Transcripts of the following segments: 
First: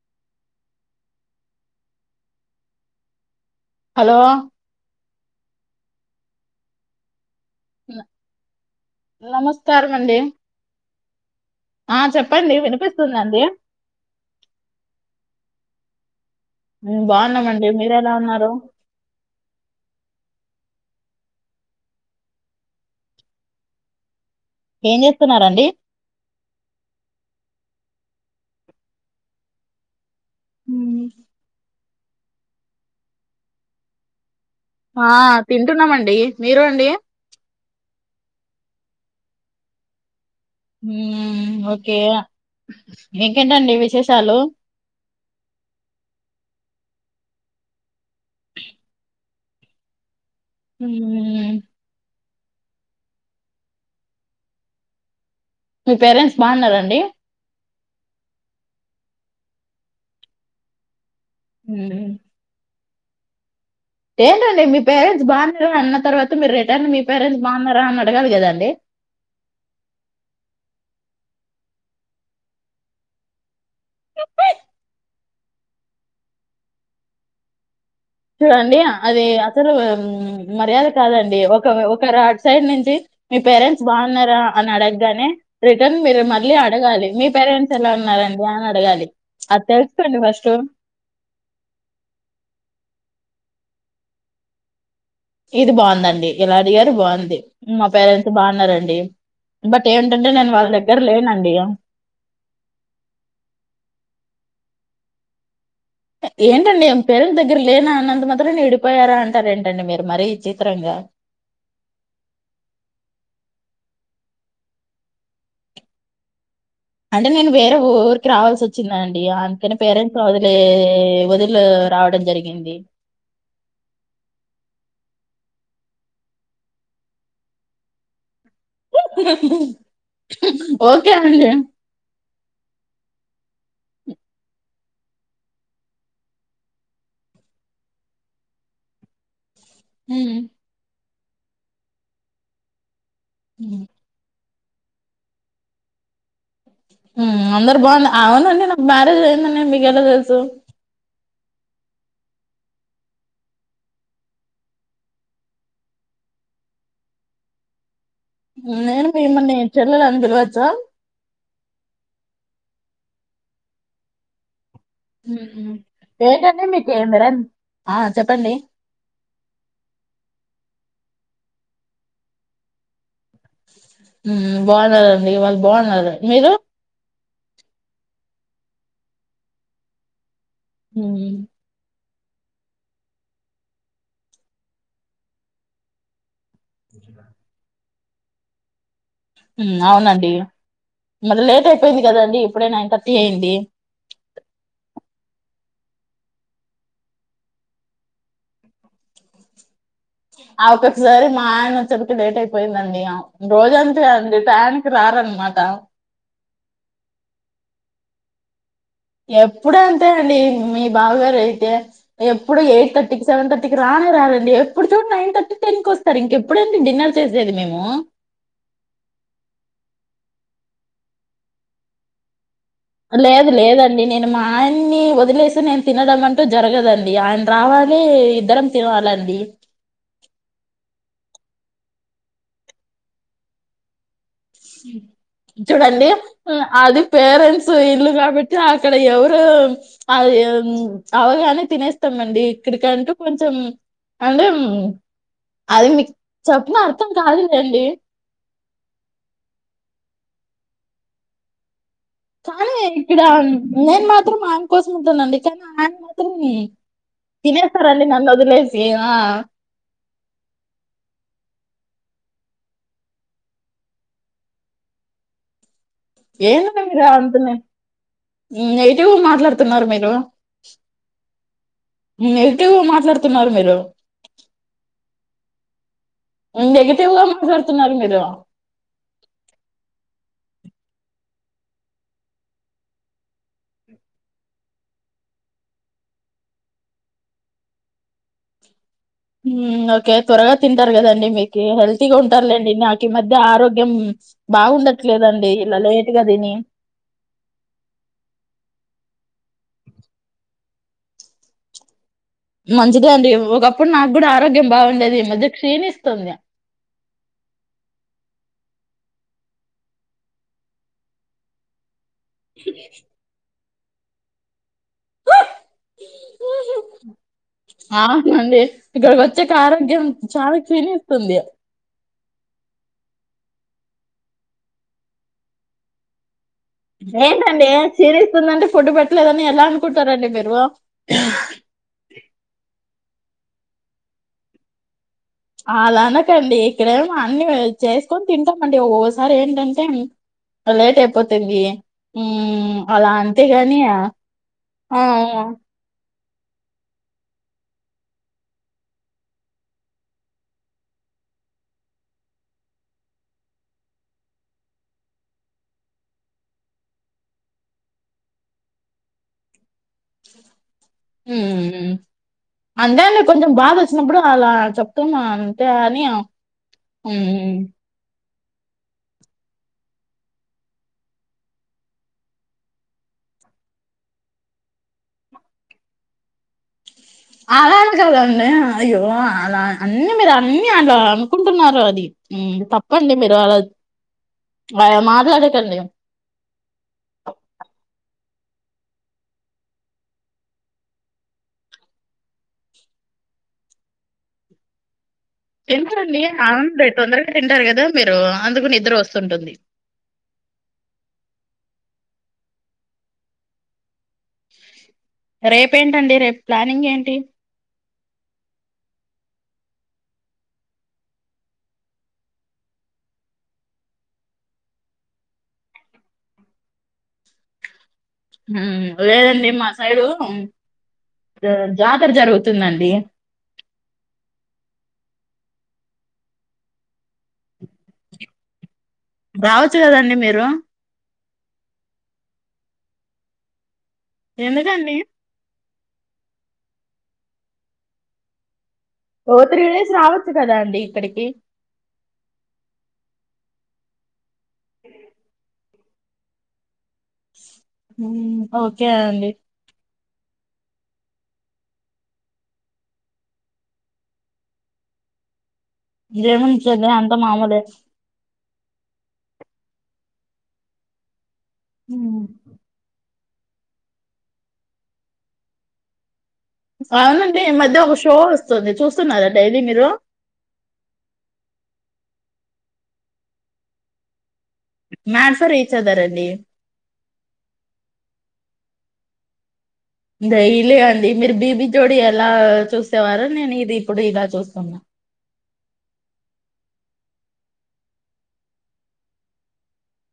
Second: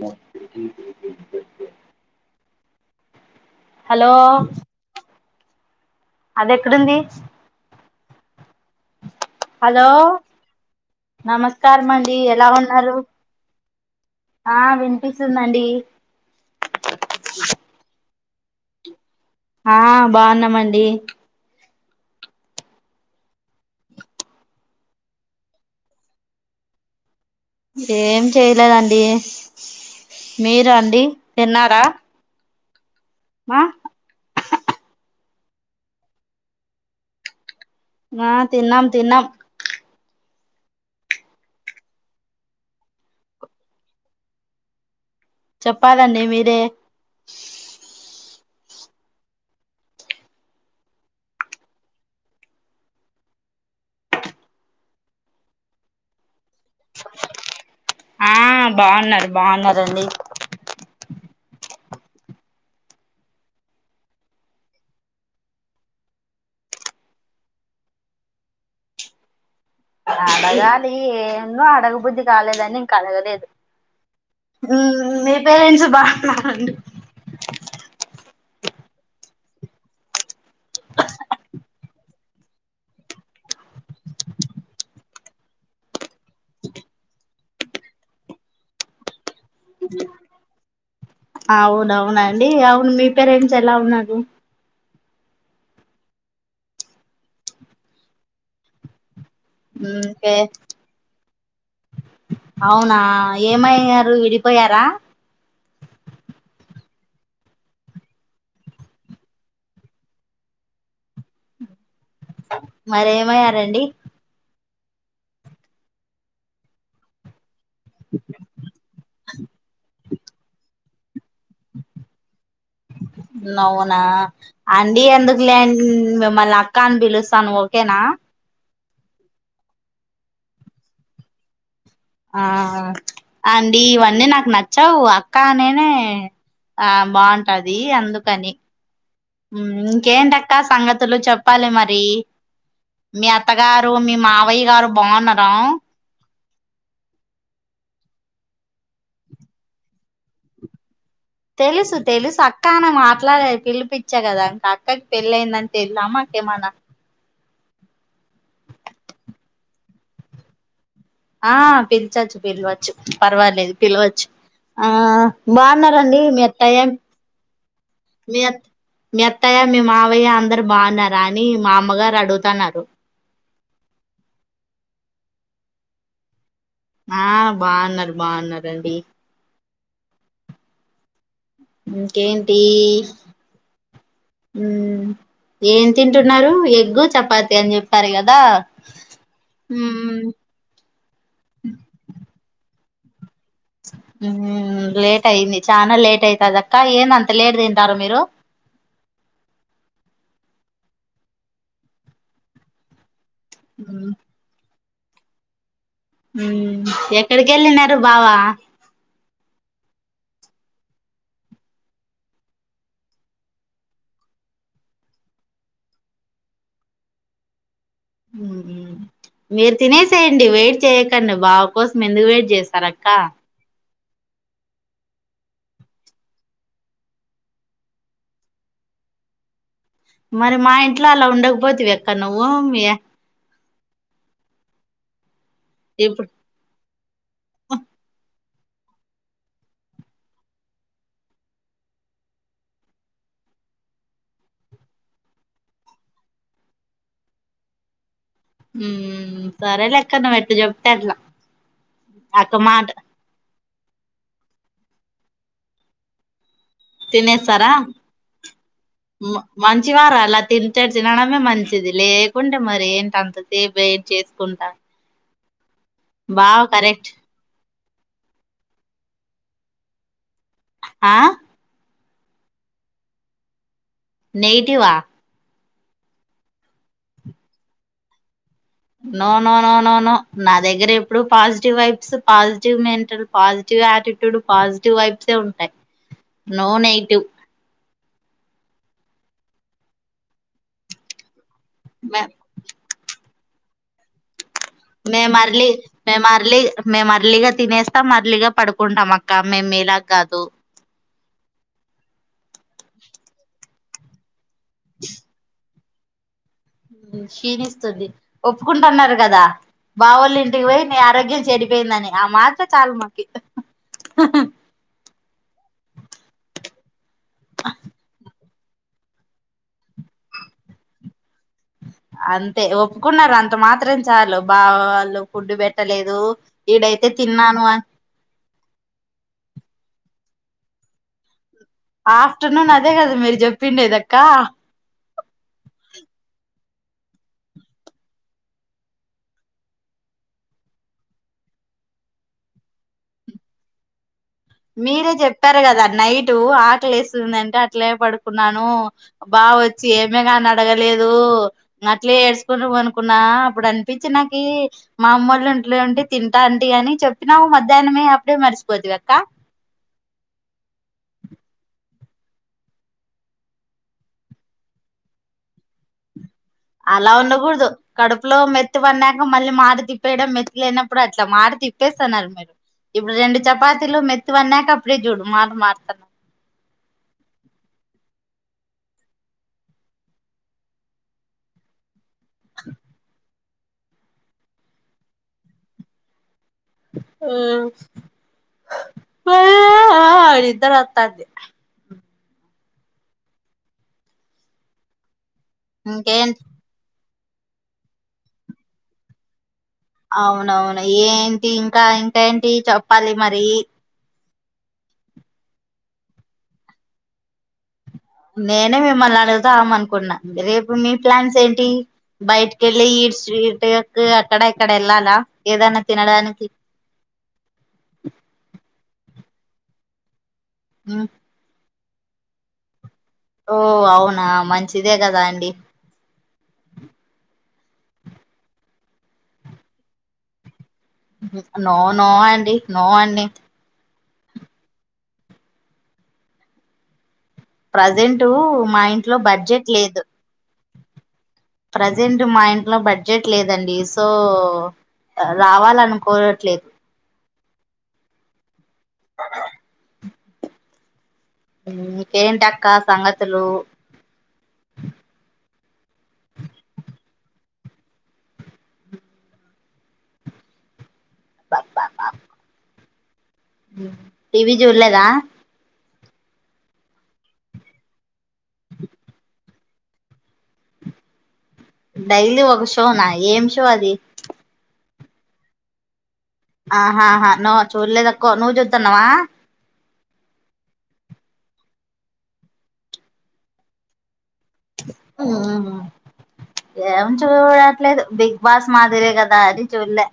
మ దీ దే హలో అది ఎక్కడుంది ఇలా హలో నమస్కారం ఆ అండి ఎలా చెప్పండి ఉన్నారు వినిపిస్తుందండి ఆ వినిపిస్తుందండి ఉమ్ బాగున్నామండి మీర ఎలా ఉన్నారు హలో ఆ బాగున్నామండి ఏం చేస్తున్నరండి ఏం చేయలేదండి మీరు అండి తిన్నారా మా ఆ తింటున్నామండి మీరు అండి ఆ తిన్నాం తిన్నాం ఊమ్ ఓకే ఇంకేంటండి విశేషాలు చెప్పాలండి మీరే ఊమ్ మీ పేరెంట్స్ బాగున్నరండి ఆ బాగున్నారు బాగున్నారండి ఊ ఏంటండి మీ పేరెంట్స్ బాగున్నారా అన్న తర్వాత మీరు రిటర్న్ మీ పేరెంట్స్ బాగున్నారా అని అడగాలి కదాండి అడగాలి ఏందో అడగుబుద్ధి కాలేదని ఇం కడగలేదు ఊ మీ పేరెంట్స్ బాగున్నారండి చూడండి అది అసలు మర్యాద కాదండి ఒక ఒకరాసైడ్ నుంచి మీ పేరెంట్స్ బాగున్నారా అ అని అడగగానే రిటర్న్ మీరు మళ్ళీ అడగాలి మీ పేరెం ఎలా ఉన్నారండి అని అడగాలి అది తెలుసుకోండి ఫస్ట్ అవునవునండి అవును మీ పేరెంట్స్ ఎలా ఉన్నారు ఇది బాగుందండి ఇలా అడిగారు బాగుంది మా పేరెంట్స్ బాగున్నారండి బట్ ఉ ఏంటంటే కే నేను వాళ్ళ దగ్గర లేనండి అవునా ఏమయ్యారు విడిపోయారా ఏంటండి ఏం పేరంట్ దగ్గర లేనా అన్నంత మాత్రం ఇడిపోయారా అంటార ఏంటండి మీరు మరి ఇచిత్రంగా మరేమయ్యారండి అంటే నేను వేరే ఊరికి రావాల్సి వచ్చిందా అండి అందుకనే పేరెంట్స్ వదిలీ వదులు రావడం జరిగింది అవునా అండి ఎందుకు లేం మిమ్మల్ని అక్క అని పిలుస్తాను ఓకేనా ఓకే అండీ ఆ అండి ఇవన్నీ నాకు నచ్చవు అక్క అనేనే ఆ బాగుంటది అందుకని ఊ ఇంకేంటిక్క సంగ లు చెప్పాలి మరి మీ అత్తగారు మీ మావయ్ గారు బాగున్నారా ఊమ్ అందరు బాగుం అవునండి నాకు మ్యారేజ్ అయిందం మీకెలా తెలుసు తెలుసు తెలుసు అక్క అన మాట్లాడేది పిలిపిచ్చా గదా ఇంకా అక్కకి పెళ్ళయిందని తెలిదా అమాకేమన్నా నేను మిమ్మల్ని చెల్లాల అని పిలవచ్చా ఆ పిలిచచ్చు పిలవచ్చు పర్వాలేదు పిలవచ్చు ఆ బాగున్నండి మీ ఏంటండి అత్తయ్య మీకు మీరేం ఆ చెప్పండి మీత్త మీ అత్తయ్య మీ మావయ్య అందరు బాగున్నారా అని మా అమ్మగారు అడుగుతున్నారు బాగున్నండి వాళ్ళు బాగున్నారు మీరు ఆ బాగున్నారు బాగున్నండి హ ఇంకేంటి ఏం తింటున్నారు ఎగ్ చపాథీ అని సర కదా మ్మ్ అవునండి మరి లేట్ అయిపోయింది కదండి ఇప్పుడేనా ఇంత అ ఏంటిడి లేట్ అయింది చనా లేట్ అయిత అదక్క ఏన్ అంత లేట్ తింటారు మీరు ఆ ఒక్కొక్కసారి మా ఆయన వచ్చప్పకి లేట్ అయిపోయిందండి రోజంత మ్మ్ అడి టం ఆరంగమాటా ఎక్కడికి వెళ్ళిన బావా ఎప్పుడ అంతే అండి మీ బాబగారు అయితే ఎప్పుడు ఎయిట్ థర్టీకి సెవెన్ థర్టీకి రానే రాలండి ఎప్పుడు చూడు నైన్ థర్టీ టెన్ కి వస్తారు ఇంకెప్పుడడి డిన్నర్ చేసేది మేము మీరు తినేసేయండి వెయిట్ చేయకండి బాగా కోసం ఎందుకు వెయిట్ చేస్త లేదు లేదండి నేను మా ఆయన్ని వదిలేసి నేను తినడం అంటూ జరగదండి ఆయన రావాలి ఇద్దరం తినాలండి మరి మా ఇంట్లో అలా ఉండకపోతువి ఎక్కడ నువ్వు మీ అ చూడండి ఇప్పుడు అది పేరెంట్స్ ఇల్లు కాబట్టి అక్కడ ఎవరు అది అవగానే తినేస్తామండి ఇక్కడికంటూ కొంచెం అంటే అది మీకు చెప్పిన అర్థం కాదుదండి సరేలేక్కన వెట్ చెప్తర్లా చాాల ఇక్కడ నేను మాత్రం ఆయమె కోసం ఉంటానండి కానీ ఆయన మాత్రం తినేస్తారా తినేస్తారండి నన్ను వదిలేసి ఆ మంచి వార అలా తితారు తినడమే మంచి ఇది లేకుండా మరి ఏంటి అంతసేపు ఏయిట్ చేసుకుంటా బావ ఏంటన్నా మీరు కరెక్ట్ అతునే ఎటివ మాట్లాడుతున్నారు మీరు ఆ ఎగిటివ్ మాట్లాడుతున్నారు మీరు నదివా నెగిటివ్గా మాట్లాడుతున్నారు మీరు no no no no no నా దగ్గర ఎప్పుడు positive vibes positive mental positive attitude positive వైబ్సే ఉంటాయి నో నెగిటివ్ ఓకే త్వరగా తింటారు కదండి మీకు హల్తిగా మే ఉంటారులేండిక మ అది ఆరోగ్యం మే బాగుండట్లేదండి మరలి ఇలా లేట్ మేము గా తిని మరలి మేము ఎర్లీగా తినేస్తాం మరళగా పడుకుంటాం అక్క అక్క మేము మిలా కాదు మంచిదే అండి ఒకప్పుడు నాకు కూడా ఆరోగ్యం బాగుండేది ఈ మధ్య క్షీణిస్తుం తుంది క్షీణిస్తుంది ఒప్పుకుంటున్నారు కదా బావోళ్ళు ఇంటికి పోయి నీ ఆరోగ్యం చెడిపోయిందని ఆ మాత్ర చాల మాకి ఇ హహ అవునండి ఇక్కడ వచ్చేక ఆరోగ్యం చాలా క్లీీనిస్తుంది అంతే ఒప్పుకున్నారు అంత మాత్రం చాలు బా వాళ్ళు ఫుడ్డు పెట్టలేదు ఈడైతే ఏంటి తిన్నాను అండి అని. చరి వస్తుందంటే ఫుడ్ పెట్టలేదని ఎలా అనుకుంటారంండి మీరు ఆఫ్టర్నూన్ అదే కదా మీరు చెప్పిండేది కదక్క అలా అనకండి ఇక్కడేమో అన్ని చేసుకొని తింటామండి ఓసారి ఏంటంటే లేట్ అయిపోతుంది ఉ అలా అంతేగాని మీరే చెప్పారు కదా నైట్ ఇటు ఆకలి వస్తుంది అంటే అట్లే పడుకున్నాను బాగా వచ్చి ఏమే కాని అడగలేదు అట్లే ఏడ్చుకున్నాం ఆకలస్తుంది అంటే అట్లనే పోడుకున్నాను బావ వచ్చి ఆమె అని అడగ లేదు అప్పుడు అనిపించనికి మా అమ్మ వాళ్ళ ఇంట్లో ఉంటే అనుకున్నా అప్పుడు అనిపించి నాకి మా అమ్మళ్లు ఇంట్లో ఉంటే తింటా అంటే గాని చెప్పినావు మధ్యాహ్నమే అప్పుడే మర్చిపోద్ కద కా అంతే అండి కొంచెం బాధ వచ్చినప్పుడు అలా చెప్తాం అంతే అని అలా మ్మ్ ఉండకూడదు కడుపు ఇప్పు లో మెత్తి వన్నాక మళ్ళీ మాట తిప్పేయడం మెత్తి లేనప్పుడు అట్లా మాట తిప్పేస్తున్నారు మీరు ఇప్పుడు రెండు చపాతీలు మెత్తి వన్నాక ఫడ చూడు మాట మారుతున్నారు అలా అని కదండి అయ్యో అలా అన్న మీరు అన్ని మీరు అలా అనుకుంటున్నారు అది తప్పండి మీరు అలా ఆ మాట్లాడకండి ఆ అద్దరే అ నిద్దరొట్టండి ఎంత ఇంకేంటి అంద బట్ అంద్ర తింటారు కదా మీరు అందుకుని నిద్దరు వస్తుంటుంది అవునవును ఏంటి ఇంకేంటి చెప్పాలి మరి రేపేంటండి రేపు ప్లానింగ్ ఏంటి నేనే మిమ్మల్ని అడుగుతాం అనుకుంటున్నాను రేపు మీ ప్లాన్స్ ఏంటి బయటికి వెళ్ళి ఈ స్ట్రీట్ట్ అక్కడ ఎక్కడ వెళ్ళాలా ఏదన్నా తినడానికి లేదండి మా సైడు ఉమ్, ఆ జాతర జరుగుతుందండి ఓ అవునా మంచిదే కదా అండి రావచ్చు కదండి మీరు నో నో అండి నో అండి ఎందుకండి ప్రెసెంట్ మా ఇంట్లో ఓ త్రీ బడ్జెట్ డేస్ లేదు రావచ్చు కదా అండి ఇక్కడికి ప్రజెంట్ మా ఇంట్లో బడ్జెట్ జెట్ లేదండి సో వో రావాలన్ కోరట్లేదు మ్మ్ అవుదు క్యాండీ మీకేంటక్క సంగతులు ఏముంది చెల్లి అంత మామూలే మ్మ్ మ్మ్ టీవీ జూల్లేద అవునండి ఈ మధ్య ఒక షో వస్తుంది చూస్తున్నారా డైలీ మీరు డైలీ ఒక షోనా ఏం షో అది మ్యాసర ఈచ్ అదర్ అండి ఆహాహా నో చూల్లేదక్కో నువ్వు చూత్తన్నావా దైలీ అండి మీరు బీబీ జోడి ఎలా చూసేవారో నేను ఇది ఇప్పుడు ఇలా చూస్ ఏం చూడట్లేదు బిగ్ బాస్ మాదిరే కదా అది చూల్లే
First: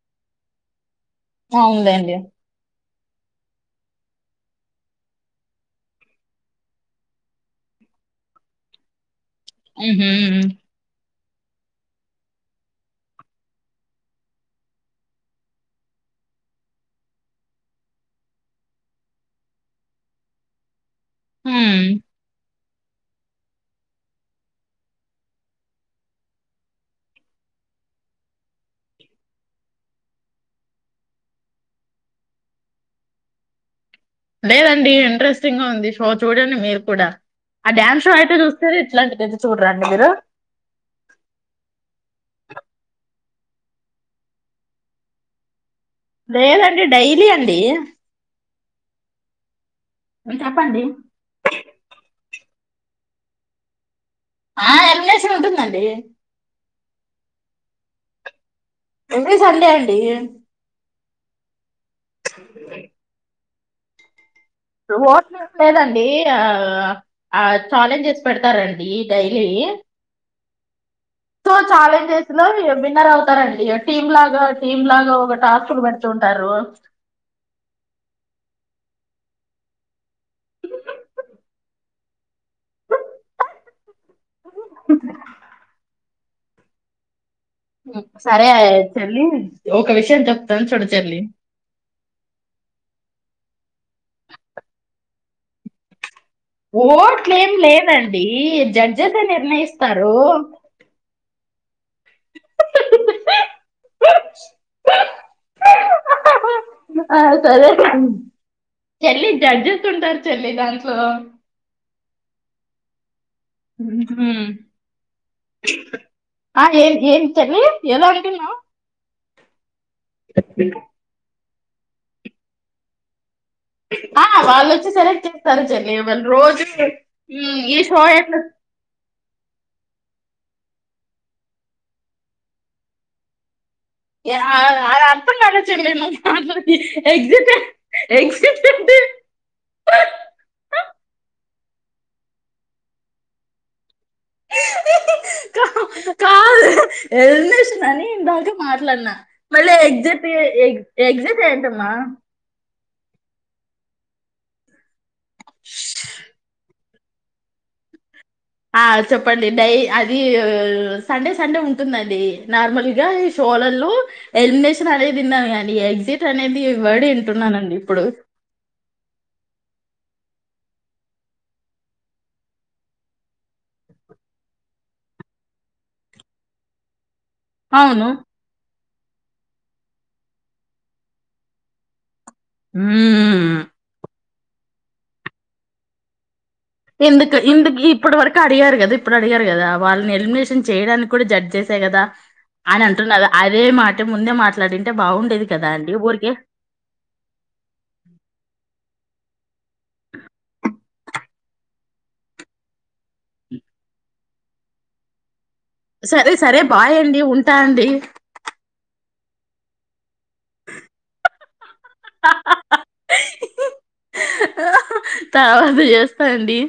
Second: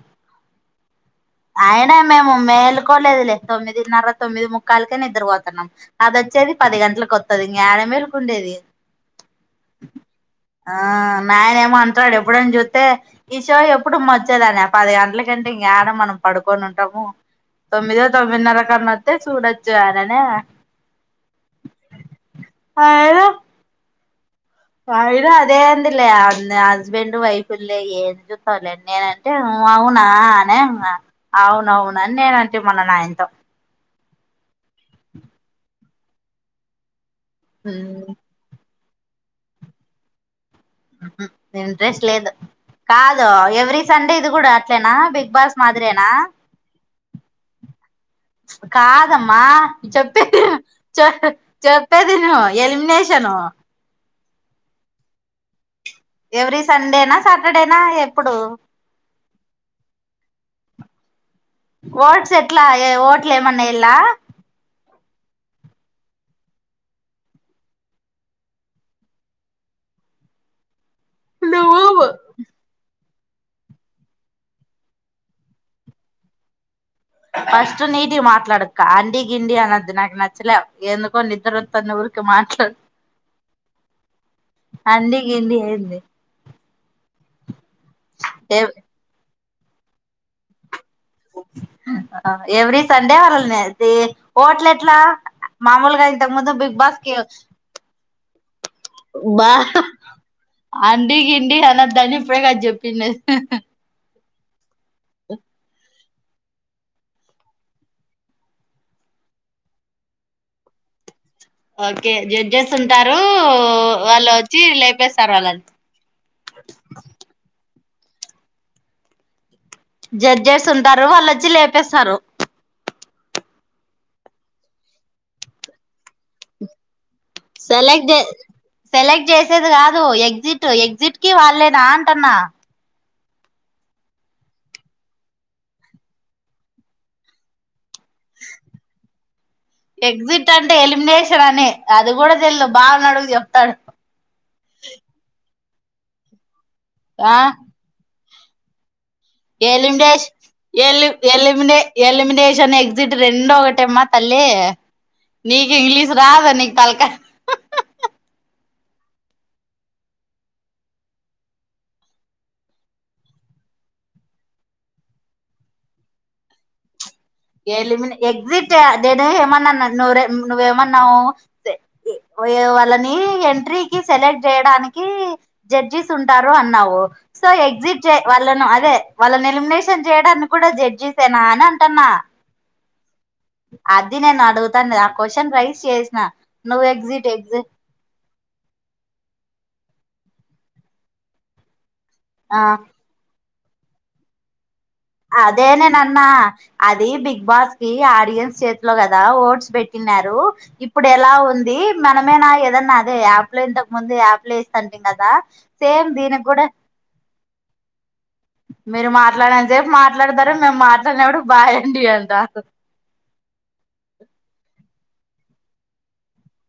ఆయనా అవునులేండి మే మమ్మ మేలుక్ అకోట్లేదులే తొమ్మిదిన్నర తొమ్మిది ముక్కాలకనా నిద్ద్ర పోతున్నాం అది వచ్చేది పది గంటలకుకి వత్తది ఇంగ యాడ మేల్కుండేది మ్మ్ హు మా ఆయనే ఏమో అంటాడు ఎప్పుడని చూత్తే ఈ షో ఎప్పుడు అమ్మ వచ్చేదని పది గంటల కంటే ఇంకాడ మనం పడుకొని ఉంటాము తొమ్మిదో తొమ్మిదిన్నర కరన వత్తే చూడొచ్చు ఆననా మ్మ్ ఆ ఏద అయినా అదేంది లే హస్బెండ్ వైఫ్ లే ఏం చూస్తాలేండి నేనంటే అవునా అన ఇంగ అవునవునని నేనంటే మల్ల నాయనతో లేదండి ఇంట్రెస్టింగ్ గా ఉంది షో చూడండి మీరు కూడా ఆ డామ్ షో చూస్ సిరి ఇట్లాంటిదిది చూడరా అండి మీరు ఇంట్రెస్ట్ లేదు కాదు ఎవ్రీ సండే ఇది కూడా అట్లేనా బిగ్ బాస్ మాదిరేనా లేదండి డైలీ అండి కాదమ్మా చెప్పే ద చెప్పండి. చ చెప్పే దిన వ ఎలిమినేషను ఆ ఎలిమినేషన్ ఉంటుందండి ఎవ్రీ సండేనా సాటర్డేనా ఎప్పుడు ఎండీ సండే అండి ఓట్స్ ఎట్లా ఓట్లు ఏమన్నా ఎత్ లా ఓట్లు లేదండి ఆ ఛాలెంజెస్ పెడతారండి డైలీ సో నువ్వు చాలెంజెస్ లో విన్నర్ అవు స్తారండి టీం లాగా టీం లాగా ఒక టాస్క్ లు పెడుతుంటారు ఫస్ట్ నీటిగ మాట్లాడక్క అండీ గిండీ అనద్దు నాకు నచ్చలా ఎందుకో నిద్రొత్త ని ఊరికే మాట్లాడు అండి గిండి ఏంది సరే అ ఎవ్ యే చెల్లి ఒక విషయం చెప్తాను చూడ [unintelligible] ఎవ్రీ సండే [unintelligible] ఓట్ల్ ఎట్లా మామూలుగాయి ఓట్లేం లేదండి జడ్జసే బా నిర్ణయిస్తారు అండి అనద్దాని ఇప్పుడే గద చెప్పిండే [unintelligible] హ సరే చెల్లి జడ్జెస్ ఉంటారు చెల్లి దాంట్లో ఓకే జడ్జస్ ఉంటార్ మ్ హూ లేపేస్తారు వాళ్ళని ఆ ఏం ఏం చెల్లి ఏదో ఓకటిన్నా జడ్జెస్ ఉంటారు వాళ్ళొచ్చి లే పేసారు ఆ వాళ్ళొచ్చి సెలెక్ట్ చేస్తారు చెల్లి వాళ్ రోజు ఉమ్, ఈ షో సెలెక్ట్ ఎట్లా సెలెక్ట్ చేసేది కా లు ఎగ్జిట్ ఎగ్జిట్ కి వాళ్ళేనా అంటున్నా ఆ అదర్థం కాలే చెల్లి నువ్ మాట్లాడే [unintelligible] ఎక్జిట్ ఎగ్సిట్ ఏంటి నేషనని అది కూడా తెల్దు బావ నడుగు చెప్తాడు కా కాదు ఆ ఎలిమినేషన్ అని దా మట్లాడ్నా ఎలిమినేష్ ఎలి ఎలిమినే ఏంటమ్మా ఎలిమినేషన్ ఎ గ్సిట్ రెండూ ఒకటేమ్మా తల్లి నీకు ఇంగ్లీష్ రాదు నీ తలకా ఆ చెప్పండి డై అది సండే సండే ఉంటుందండి నార్మల్గా ఈ షోలల్లో ఎలిమినేషన్ అనేదిన్నను కానీ ఎగ్జిట్ అనేది వర్డ్ [unintelligible] ఇప్పుడు ఎలిమినే ఎక్జిట్ అదేదే ఏమన్నన్ నువ్వే నువ్వేమన్నావు వాళ్ళని ఎంట్రీకి సెలెక్ట్ చేయడానికి జడ్జిస్ ఉంటారు అన్నావు సో ఎగ్జిట్ అవును చే వాళ్ళను అదే వాళ్ళన్ ఎలిమినేషన్ చేయడానికి గుడా జడ్జిసేనా అని అంటున్నా మ్మ్. అద్ ఇది నేను అడుగుతాను ఆ క్వశ్చన్ రైస్ చేసిన నువ్వు ఎగ్జిట్ ఎందుకు ఎగ్జిట్ ఇందుకు ఇప్పటి వరకు అడిగారు కదా ఇప్పుడు అడిగారు కదా వాళ్ళని ఎలిమినేషన్ చేయడానికి కూడా జడ్జ్ చేసాయి కదా ఆ అని అంటున్నదా అదే మాట ముందే మాట్లాడి అదే నేన్ అన్నా అది బిగ్ బాస్కి ఆడియన్స్ చే త్లో కదా ఓట్స్ పెట్టినారు. ఇప్పుడెలా ఉంది మనమే నా ఏదన్న అదే ఆప్లైన్ తకు ముంది యాప్ ప్లేసంటీం కదా సేమ్ సరే దీనికి సరే కూడా బాయండి ఉంటా అండి. [inaudible] రేపు మాట్లాడతారు మేం మాట్లాడినప్పుడు బాయ్ అండి అంటరు. తరువాత చేస్తా అండి